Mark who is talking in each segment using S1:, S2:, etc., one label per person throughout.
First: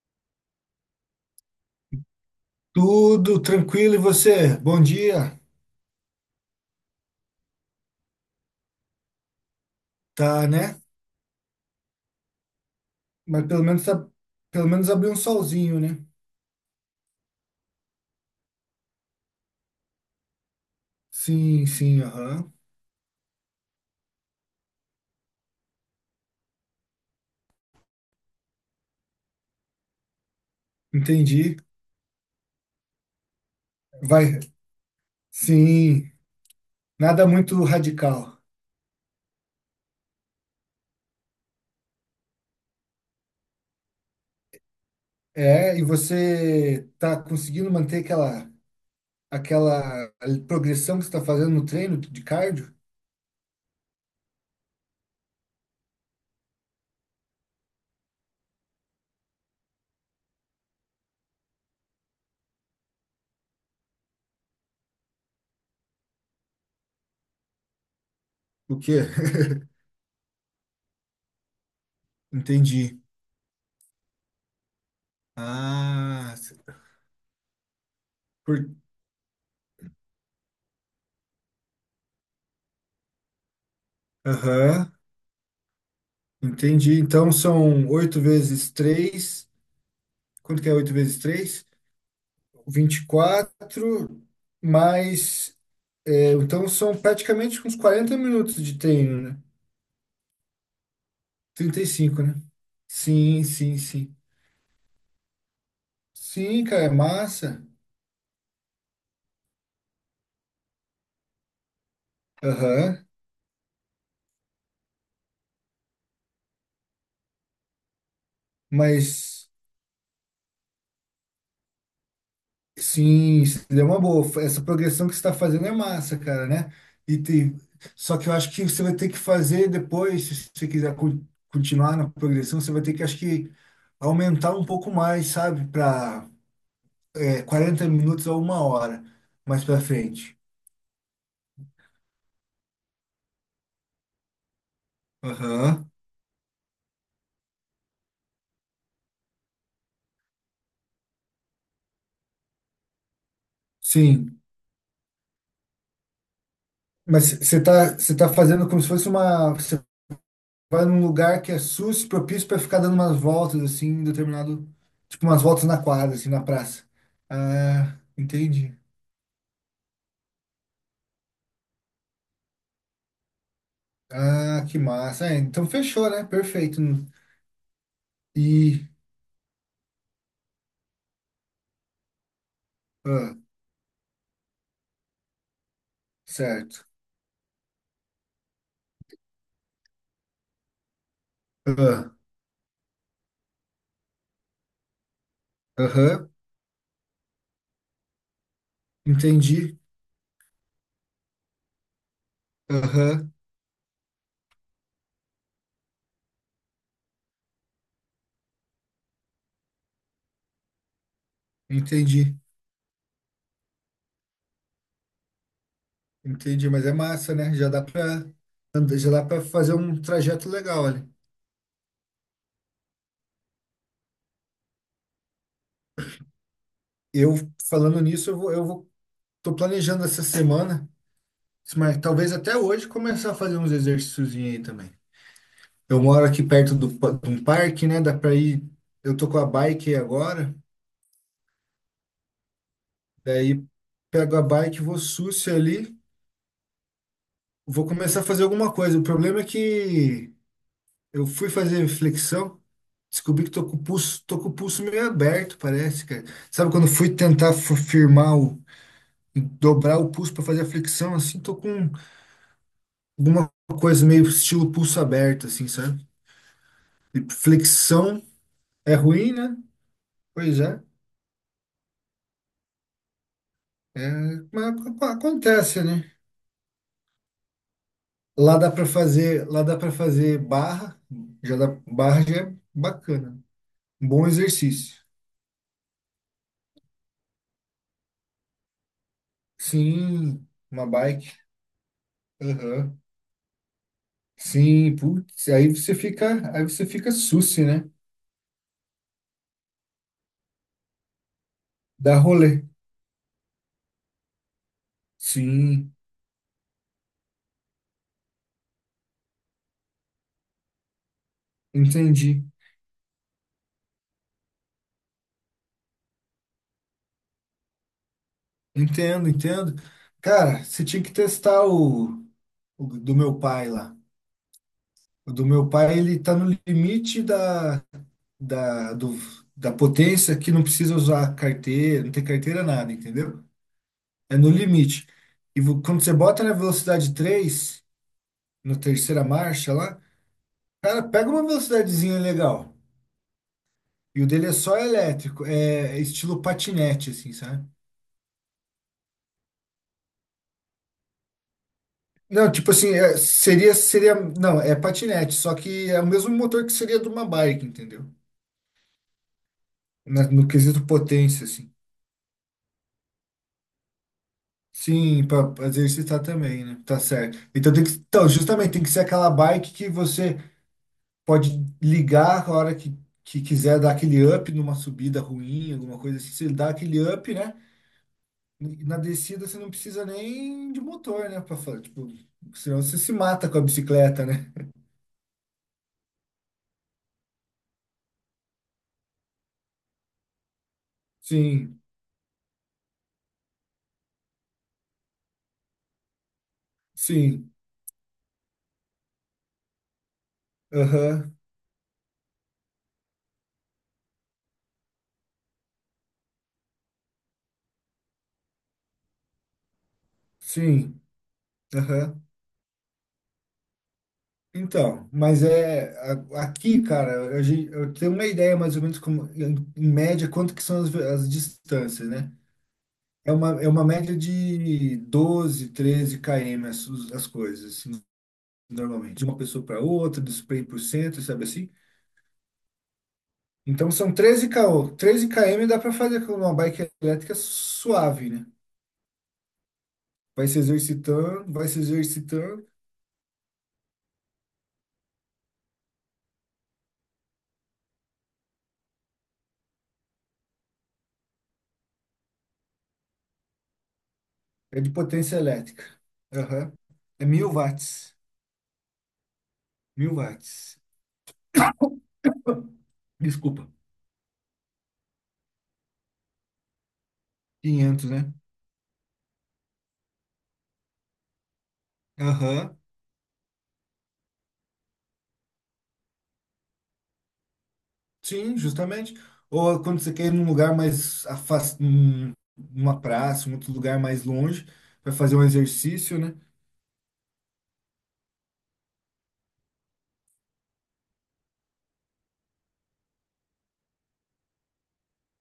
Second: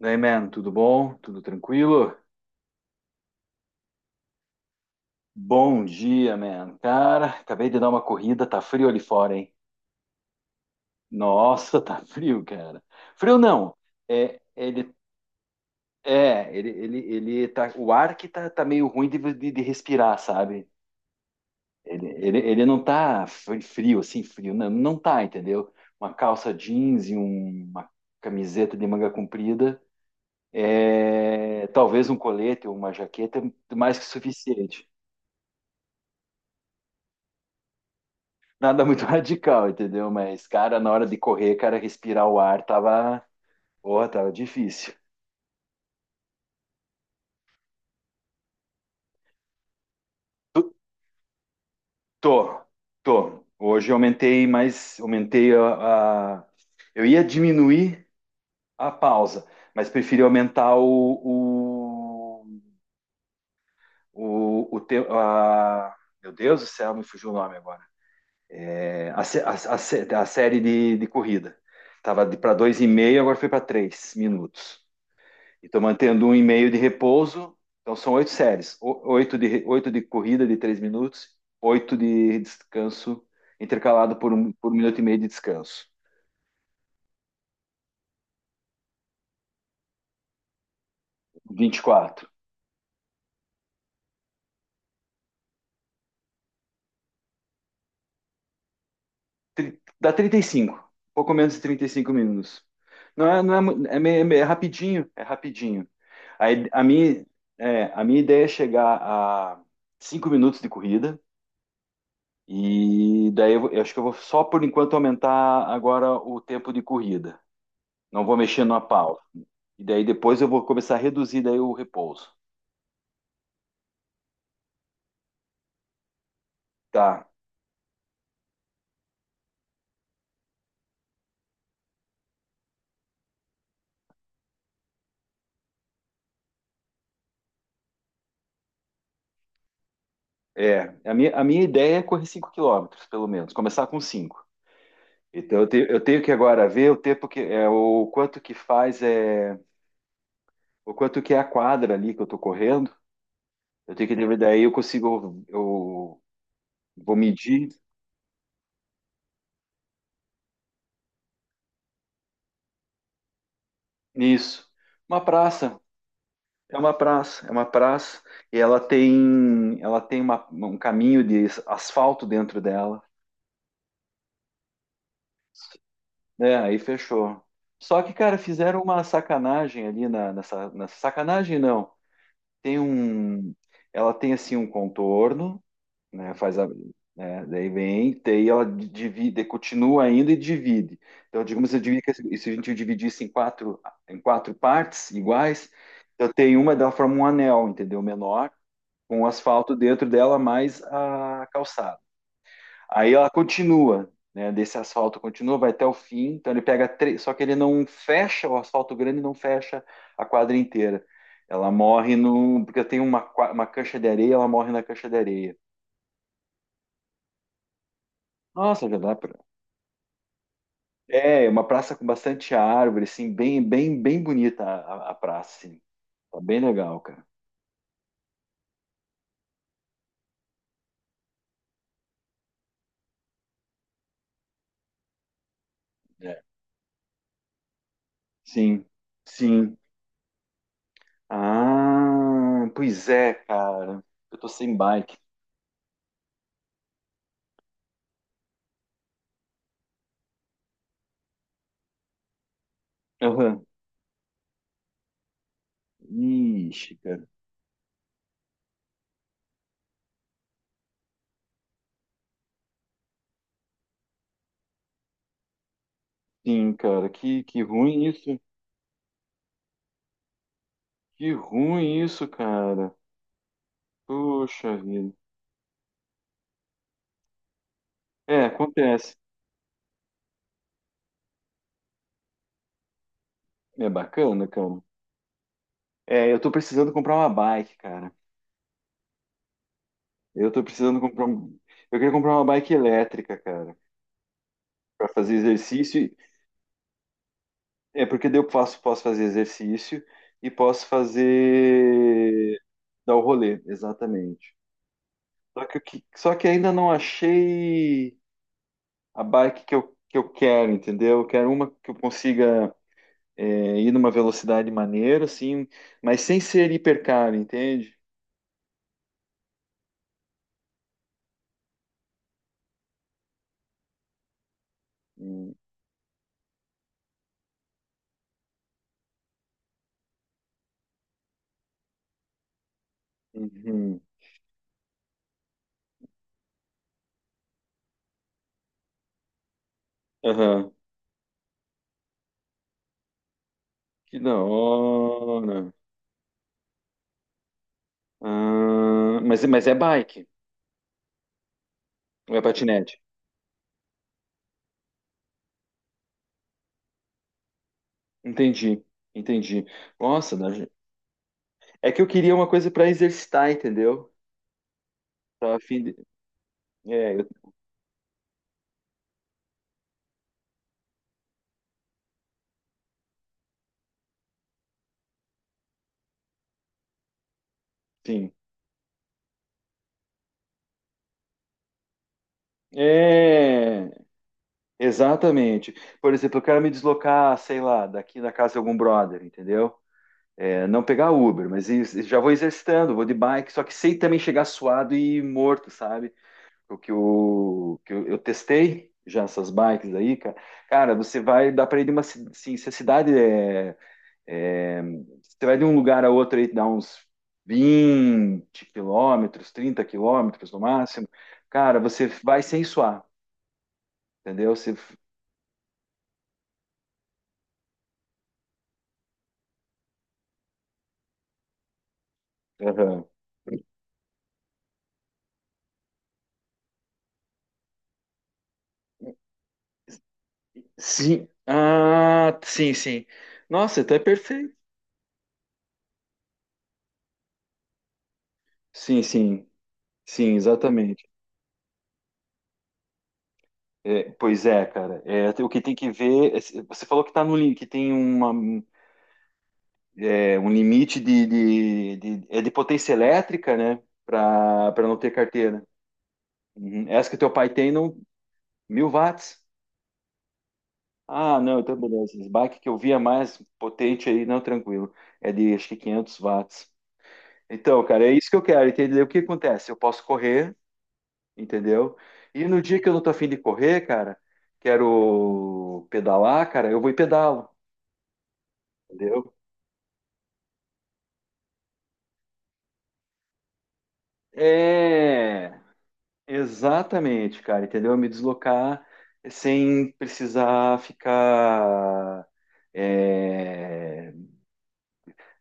S1: Daí, man, tudo bom? Tudo tranquilo?
S2: Tudo tranquilo e você? Bom dia.
S1: Bom dia, man. Cara, acabei de dar uma corrida, tá frio ali fora, hein?
S2: Tá, né?
S1: Nossa, tá frio, cara. Frio
S2: Mas pelo
S1: não.
S2: menos tá,
S1: É,
S2: pelo menos
S1: ele,
S2: abriu um solzinho, né?
S1: é, ele tá, o ar que tá meio ruim de respirar, sabe?
S2: Sim, sim,
S1: Ele, ele,
S2: aham.
S1: ele não tá frio, assim, frio, não tá, entendeu? Uma calça jeans e uma camiseta de manga comprida,
S2: Entendi.
S1: é, talvez um colete ou uma jaqueta, é mais que
S2: Vai.
S1: suficiente.
S2: Sim, nada muito radical.
S1: Nada muito radical, entendeu? Mas, cara, na hora de correr, cara, respirar o ar tava, porra, tava difícil.
S2: É, e você tá conseguindo manter aquela
S1: Tu-
S2: progressão que você tá fazendo no treino de
S1: Tô,
S2: cardio?
S1: tô. Hoje eu aumentei mais, aumentei. Eu ia diminuir a pausa, mas preferi aumentar o, o, o, o te- a- Meu Deus do céu, me fugiu o nome agora.
S2: O quê?
S1: É, a, sé- a, a sé- a série de corrida. Tava de para dois e
S2: Entendi.
S1: meio, agora foi para 3 minutos. E estou mantendo um
S2: Ah,
S1: e meio de repouso. Então são oito
S2: por...
S1: séries. Oito de, oito de, corrida de 3 minutos, oito de descanso, intercalado por um
S2: aham,
S1: minuto e meio de descanso.
S2: entendi. Então são oito vezes três. Quanto que é oito vezes três?
S1: 24.
S2: 24 mais. É, então são praticamente uns 40 minutos de treino, né?
S1: Dá 35. Pouco menos de
S2: trinta
S1: trinta
S2: e
S1: e cinco
S2: cinco né?
S1: minutos. Não é,
S2: Sim,
S1: não é,
S2: sim,
S1: mu- é,
S2: sim.
S1: meio- é meio- é rapidinho, é rapidinho.
S2: Sim,
S1: Aí, a
S2: cara, é
S1: minha,
S2: massa.
S1: é, a minha ideia é chegar a 5 minutos de corrida.
S2: Aham.
S1: E daí eu acho que eu vou só por enquanto aumentar agora o tempo de corrida. Não vou mexer na pausa.
S2: Mas
S1: E daí depois eu vou começar a reduzir daí o repouso.
S2: sim, isso é uma boa. Essa progressão que você está fazendo é massa, cara, né? E
S1: Tá.
S2: tem... Só que eu acho que você vai ter que fazer depois, se você quiser continuar na progressão, você vai ter que, acho que, aumentar um pouco mais, sabe? Para 40 minutos a uma hora mais para frente.
S1: É, a minha ideia é correr 5 quilômetros pelo menos, começar com cinco. Então eu, te-
S2: Aham,
S1: eu tenho que agora ver o tempo que é o quanto que faz é o quanto que é a quadra ali que eu tô correndo. Eu tenho que ver
S2: sim.
S1: daí eu consigo eu vou
S2: Mas você
S1: medir
S2: tá, você tá fazendo como se fosse uma. Você vai num lugar que é sus propício para ficar dando umas voltas, assim, em
S1: nisso.
S2: determinado.
S1: Uma
S2: Tipo, umas voltas na
S1: praça,
S2: quadra, assim, na
S1: é
S2: praça.
S1: uma praça, é uma
S2: Ah,
S1: praça e
S2: entendi.
S1: ela tem um caminho de asfalto dentro dela.
S2: Ah, que massa. É, então fechou, né?
S1: É, aí
S2: Perfeito.
S1: fechou. Só que, cara, fizeram
S2: E.
S1: uma sacanagem ali na, nessa sacanagem, não. Tem
S2: ah,
S1: um. Ela tem assim um contorno, né? Faz a.
S2: certo.
S1: Né, daí vem, tem ela divide, continua ainda e divide. Então, digamos, eu dividi, que
S2: Ah,
S1: se a gente dividisse em quatro partes iguais,
S2: aham,
S1: eu tenho uma dela forma um anel, entendeu? Menor, com o asfalto
S2: entendi.
S1: dentro dela mais a calçada. Aí ela
S2: Aham,
S1: continua, né? Desse asfalto continua, vai até o fim. Então ele pega três, só que ele não fecha o asfalto grande, não fecha a quadra inteira. Ela morre
S2: entendi.
S1: no, porque tem uma cancha de areia, ela morre na cancha de areia.
S2: Entendi, mas é massa, né? Já dá pra,
S1: Nossa, já
S2: já
S1: dá
S2: dá
S1: pra.
S2: para fazer um trajeto legal ali.
S1: É, uma praça com bastante árvore, assim, bem, bem, bem bonita a praça, assim. Tá bem legal, cara.
S2: Eu, falando nisso, eu vou tô planejando essa semana, mas talvez até hoje começar a fazer uns exercícios aí também. Eu moro
S1: É.
S2: aqui perto de um parque, né? Dá pra ir.
S1: Sim,
S2: Eu tô com a
S1: sim.
S2: bike aí agora,
S1: Ah, pois é,
S2: daí
S1: cara.
S2: pego
S1: Eu
S2: a
S1: tô sem
S2: bike, vou
S1: bike.
S2: sucio ali, vou começar a fazer alguma coisa. O problema é que eu fui fazer flexão, descobri que
S1: Aham.
S2: tô com o pulso meio aberto, parece, cara. Sabe quando
S1: Ixi,
S2: fui
S1: cara.
S2: tentar firmar dobrar o pulso pra fazer a flexão, assim, tô com alguma coisa meio estilo pulso aberto, assim, sabe?
S1: Sim, cara,
S2: Tipo,
S1: que ruim
S2: flexão
S1: isso,
S2: é ruim, né? Pois é,
S1: que ruim isso, cara.
S2: é, mas
S1: Puxa
S2: ac-
S1: vida.
S2: acontece, né?
S1: É,
S2: Lá dá para
S1: acontece.
S2: fazer, lá dá para fazer barra, já dá, barra já é bacana.
S1: É
S2: Bom
S1: bacana, cara.
S2: exercício.
S1: É, eu tô precisando comprar uma bike, cara.
S2: Sim,
S1: Eu tô
S2: uma
S1: precisando comprar
S2: bike.
S1: um. Eu queria comprar uma bike
S2: Aham.
S1: elétrica, cara,
S2: Sim,
S1: pra fazer
S2: putz, aí você
S1: exercício.
S2: fica, aí você fica sucio, né?
S1: É porque daí eu posso fazer exercício e posso
S2: Dá rolê.
S1: fazer dar o rolê, exatamente. Só que, o
S2: Sim,
S1: que- só que ainda não achei a bike que eu quero, entendeu? Eu quero uma que eu
S2: entendi.
S1: consiga ir numa velocidade maneira, assim, mas sem ser hipercaro, entende?
S2: Entendo, entendo. Cara, você tinha que testar o do meu pai lá. O do
S1: Hum.
S2: meu pai, ele tá no limite da, do, da potência que não precisa usar carteira, não tem carteira nada, entendeu?
S1: Uhum.
S2: É no limite. E quando você bota na velocidade 3 na terceira marcha lá,
S1: Aham.
S2: cara, pega uma velocidadezinha legal.
S1: Que
S2: E o
S1: da
S2: dele é só elétrico,
S1: hora.
S2: é estilo patinete, assim, sabe?
S1: Ah, mas é bike, ou é
S2: Não, tipo assim,
S1: patinete?
S2: seria, não, é patinete, só que é o mesmo motor que seria de uma bike, entendeu?
S1: Entendi, entendi.
S2: Na-
S1: Nossa,
S2: no
S1: né?
S2: quesito potência, assim.
S1: É que eu queria uma coisa para exercitar, entendeu?
S2: Sim,
S1: Tava a
S2: para
S1: fim de.
S2: exercitar também, né? Tá
S1: É,
S2: certo. Então tem que, então, justamente tem que ser aquela bike que você pode ligar a hora que quiser dar aquele up numa subida ruim, alguma coisa assim, você dá aquele up, né?
S1: sim.
S2: E na descida você não precisa nem de motor, né, para falar, tipo, senão você se mata com a
S1: É,
S2: bicicleta, né?
S1: exatamente. Por exemplo, eu quero me deslocar, sei lá, daqui da casa de algum brother, entendeu? É, não pegar Uber, mas
S2: Sim.
S1: já vou exercitando, vou de bike, só que sei também chegar suado e morto, sabe? O que
S2: Sim.
S1: eu testei já essas bikes aí, cara. Cara, você
S2: Aham.
S1: vai, dá pra ir assim, se a cidade é, você vai de um lugar a outro aí, dá uns 20 quilômetros, 30 quilômetros no
S2: Sim.
S1: máximo. Cara, você
S2: Aham.
S1: vai sem suar, entendeu? Você.
S2: Então, mas é aqui, cara, eu tenho uma ideia mais ou menos como, em média quanto que são as distâncias, né?
S1: Aham.
S2: É uma média de 12, 13 km as coisas, assim, normalmente, de uma pessoa para outra, do spray por cento,
S1: Sim,
S2: sabe assim?
S1: ah, sim, sim. Nossa,
S2: Então
S1: até
S2: são treze
S1: perfeito.
S2: km, treze km dá para fazer com uma bike elétrica suave, né?
S1: Sim, sim, sim, exatamente.
S2: Vai se exercitando,
S1: É, pois é, cara. É, o que tem que ver. Você falou que tá no, lim- que tem um limite de potência elétrica, né? Para
S2: é
S1: para
S2: de
S1: não ter
S2: potência
S1: carteira.
S2: elétrica. Aham.
S1: Uhum. Essa que
S2: É
S1: teu pai
S2: mil
S1: tem, não,
S2: watts,
S1: 1.000 watts.
S2: 1.000 watts.
S1: Ah, não, então beleza. Esse bike que eu via mais
S2: Desculpa.
S1: potente aí, não, tranquilo. É de acho que 500 watts. Então, cara,
S2: 500,
S1: é isso
S2: né?
S1: que eu quero, entendeu? O que acontece? Eu posso correr, entendeu? E no
S2: Aham.
S1: dia que eu não tô afim de correr, cara, quero pedalar, cara, eu vou e pedalo.
S2: Sim, justamente.
S1: Entendeu?
S2: Ou quando você quer ir num lugar mais afastado, numa praça, um outro lugar mais longe, para fazer um
S1: É,
S2: exercício, né?
S1: exatamente, cara, entendeu? Me deslocar sem precisar ficar é,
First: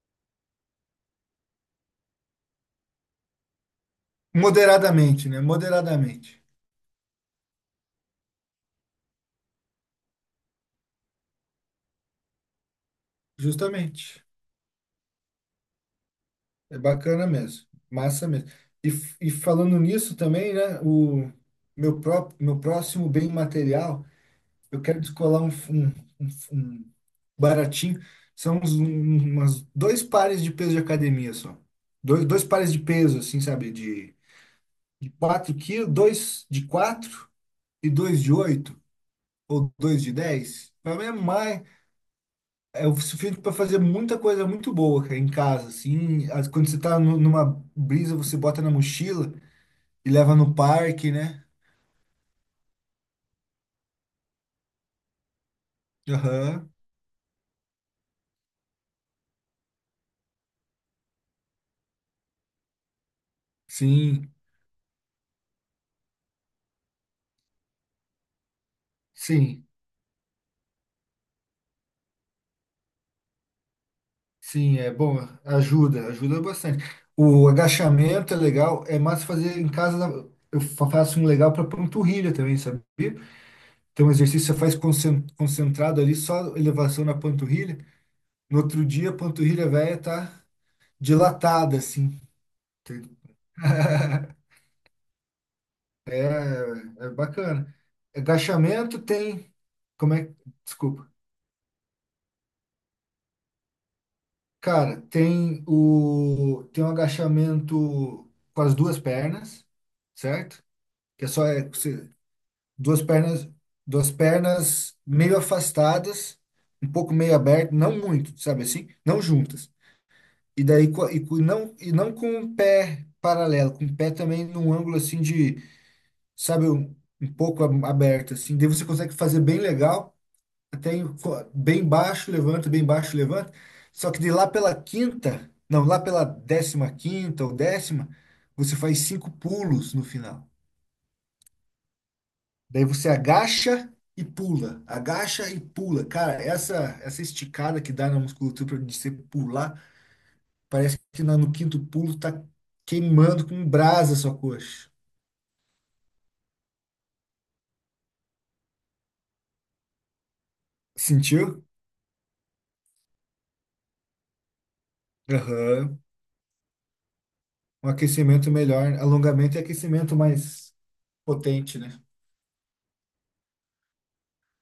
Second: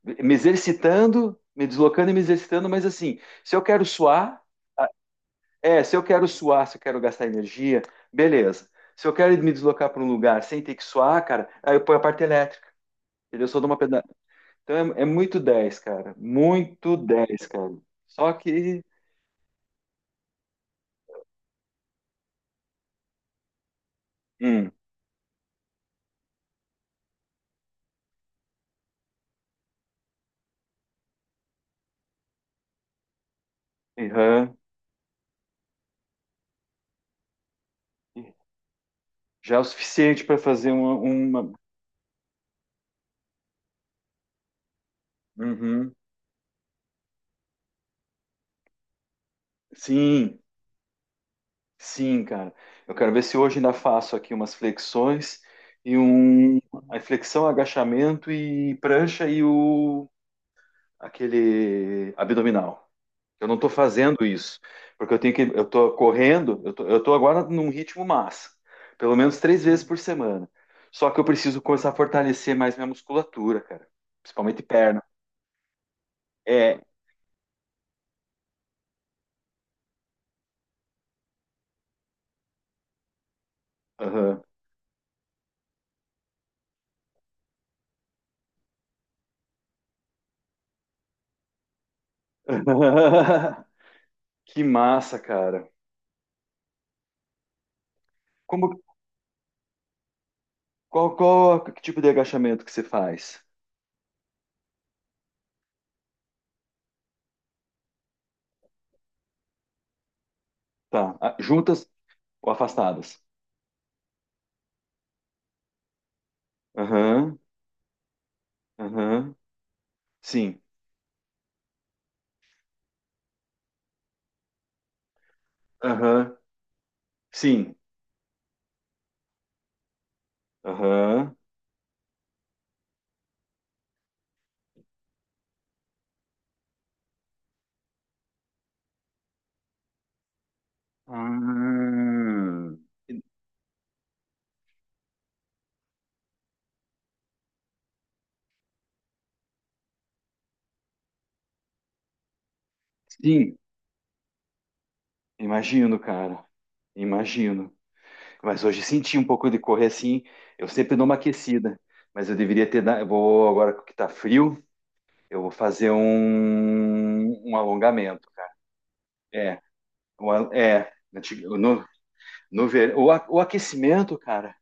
S1: me exercitando, me deslocando e me exercitando, mas assim, se eu quero suar,
S2: Moderadamente, né?
S1: é, se eu quero
S2: Moderadamente.
S1: suar, se eu quero gastar energia, beleza. Se eu quero me deslocar para um lugar sem ter que suar, cara, aí eu ponho a parte elétrica, entendeu? Eu sou de uma peda.
S2: Justamente.
S1: Então é muito 10, cara,
S2: É
S1: muito
S2: bacana
S1: 10,
S2: mesmo.
S1: cara.
S2: Massa
S1: Só
S2: mesmo.
S1: que,
S2: E falando nisso também, né? O meu próximo bem material,
S1: hum,
S2: eu quero descolar um baratinho. São umas dois pares de peso de academia só. Dois pares de peso, assim, sabe? De,
S1: aham.
S2: de 4 quilos, dois de 4 e dois de 8
S1: Já é o
S2: ou dois de
S1: suficiente para fazer
S2: 10.
S1: uma,
S2: Pra mim é
S1: uma-
S2: mais, é o suficiente para fazer muita coisa muito boa, cara, em casa,
S1: Uhum.
S2: assim. Quando você tá numa brisa, você bota na mochila e leva
S1: Sim,
S2: no parque, né?
S1: sim, cara. Eu quero ver se hoje ainda faço aqui umas flexões e um.
S2: Aham,
S1: A flexão, agachamento e prancha e o aquele abdominal. Eu não estou fazendo
S2: sim,
S1: isso, porque eu tenho que. Eu estou correndo, eu tô agora num ritmo massa, pelo menos três
S2: sim.
S1: vezes por semana. Só que eu preciso começar a fortalecer mais minha musculatura, cara. Principalmente
S2: Sim, é
S1: perna.
S2: bom, ajuda
S1: É.
S2: bastante. O agachamento é legal, é mais fazer em casa. Eu faço um legal para panturrilha também, sabia? Então, o
S1: Aham.
S2: exercício você faz concentrado ali, só elevação na panturrilha. No outro dia, a panturrilha velha tá dilatada, assim. Entende?
S1: Que massa, cara.
S2: É, é bacana.
S1: Como,
S2: Agachamento tem, como é, desculpa.
S1: qual, que tipo de agachamento que você faz?
S2: Cara, tem o tem um agachamento com as duas pernas, certo?
S1: Tá.
S2: Que é
S1: Ah,
S2: só é,
S1: juntas ou
S2: duas
S1: afastadas?
S2: pernas, duas pernas meio afastadas, um pouco meio
S1: Aham,
S2: aberto, não muito, sabe assim? Não
S1: aham.
S2: juntas.
S1: Sim.
S2: E daí e, não e não com o pé paralelo, com o pé também num ângulo assim de,
S1: Aham,
S2: sabe, um pouco
S1: sim.
S2: aberto assim. Daí você consegue fazer bem legal, até
S1: Aham.
S2: bem baixo, levanta, bem baixo, levanta. Só que de lá pela quinta, não, lá pela décima quinta ou décima, você faz cinco pulos no final.
S1: Ah,
S2: Daí você agacha e pula, agacha e pula. Cara, essa esticada que dá na musculatura de você pular, parece que no quinto pulo tá queimando
S1: sim,
S2: com brasa a sua coxa.
S1: imagino, cara. Imagino. Mas hoje senti um pouco de correr assim. Eu sempre dou uma
S2: Sentiu?
S1: aquecida, mas eu deveria ter. Eu vou agora que tá frio, eu vou fazer
S2: Aham.
S1: um
S2: Um
S1: alongamento, cara.
S2: aquecimento melhor, alongamento e
S1: É,
S2: aquecimento mais
S1: Antig-
S2: potente,
S1: no-
S2: né?
S1: No ver... O aquecimento, cara,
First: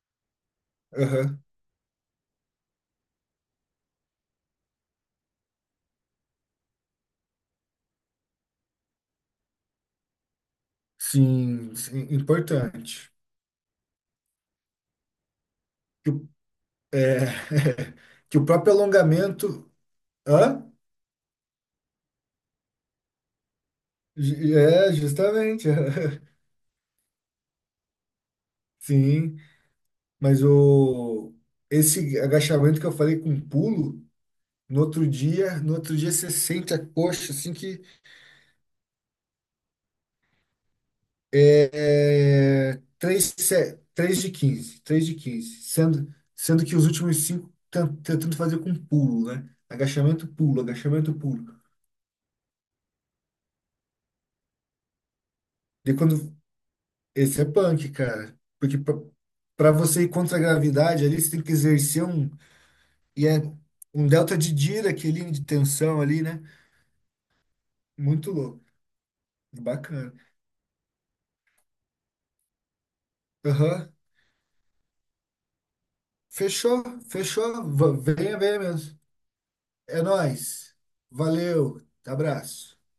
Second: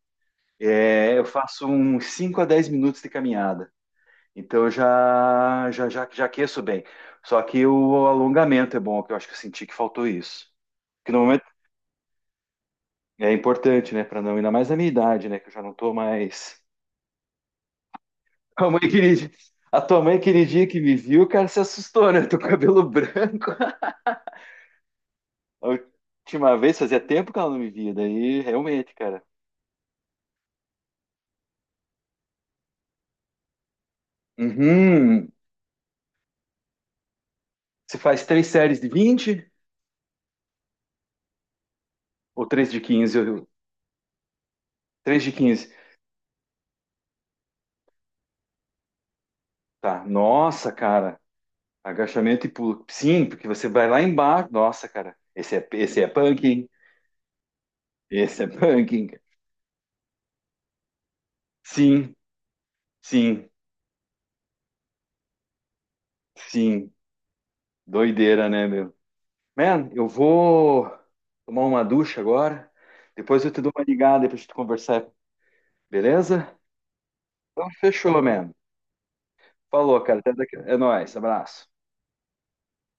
S1: eu
S2: Aham.
S1: faço uns 5 a 10 minutos de caminhada. Então eu já aqueço bem. Só que o alongamento é bom, que eu acho que eu senti que faltou isso. Que no momento
S2: Sim, sim, importante.
S1: é importante, né? Para não, ainda mais na minha idade, né? Que eu já não tô
S2: Que o,
S1: mais.
S2: é, que o
S1: A
S2: próprio
S1: mãe aquele dia-
S2: alongamento.
S1: a tua mãe aquele dia
S2: Hã?
S1: que me viu, cara, se assustou, né? Tô com cabelo branco.
S2: É,
S1: A
S2: justamente.
S1: última vez fazia tempo que ela não me via, daí realmente, cara.
S2: Sim. Mas o esse agachamento que eu falei com pulo, no outro
S1: Uhum.
S2: dia, no outro dia você sente a coxa assim que
S1: Você faz três séries de 20 ou três
S2: é
S1: de
S2: é,
S1: quinze
S2: 3 3 de 15 3 de
S1: três de
S2: 15
S1: quinze
S2: sendo que os últimos cinco tentando fazer com pulo, né?
S1: Tá.
S2: Agachamento, pulo,
S1: Nossa,
S2: agachamento,
S1: cara.
S2: pulo.
S1: Agachamento e pulo. Sim, porque você vai lá embaixo. Nossa, cara. Esse é,
S2: E
S1: esse é
S2: quando
S1: punk,
S2: esse é punk, cara,
S1: esse é
S2: porque
S1: punk.
S2: para você ir contra a gravidade ali, você tem que exercer
S1: Sim,
S2: e é
S1: sim,
S2: um delta de Dirac ali de tensão ali, né?
S1: sim.
S2: Muito
S1: Doideira,
S2: louco,
S1: né, meu? Man, eu
S2: bacana.
S1: vou tomar uma ducha agora. Depois eu te dou uma
S2: Aham.
S1: ligada pra gente conversar, beleza?
S2: Fechou, fechou.
S1: Então, fechou,
S2: Venha,
S1: man.
S2: venha mesmo.
S1: Falou,
S2: É
S1: cara. Até daqui.
S2: nóis.
S1: É nóis. Abraço.
S2: Valeu. Abraço.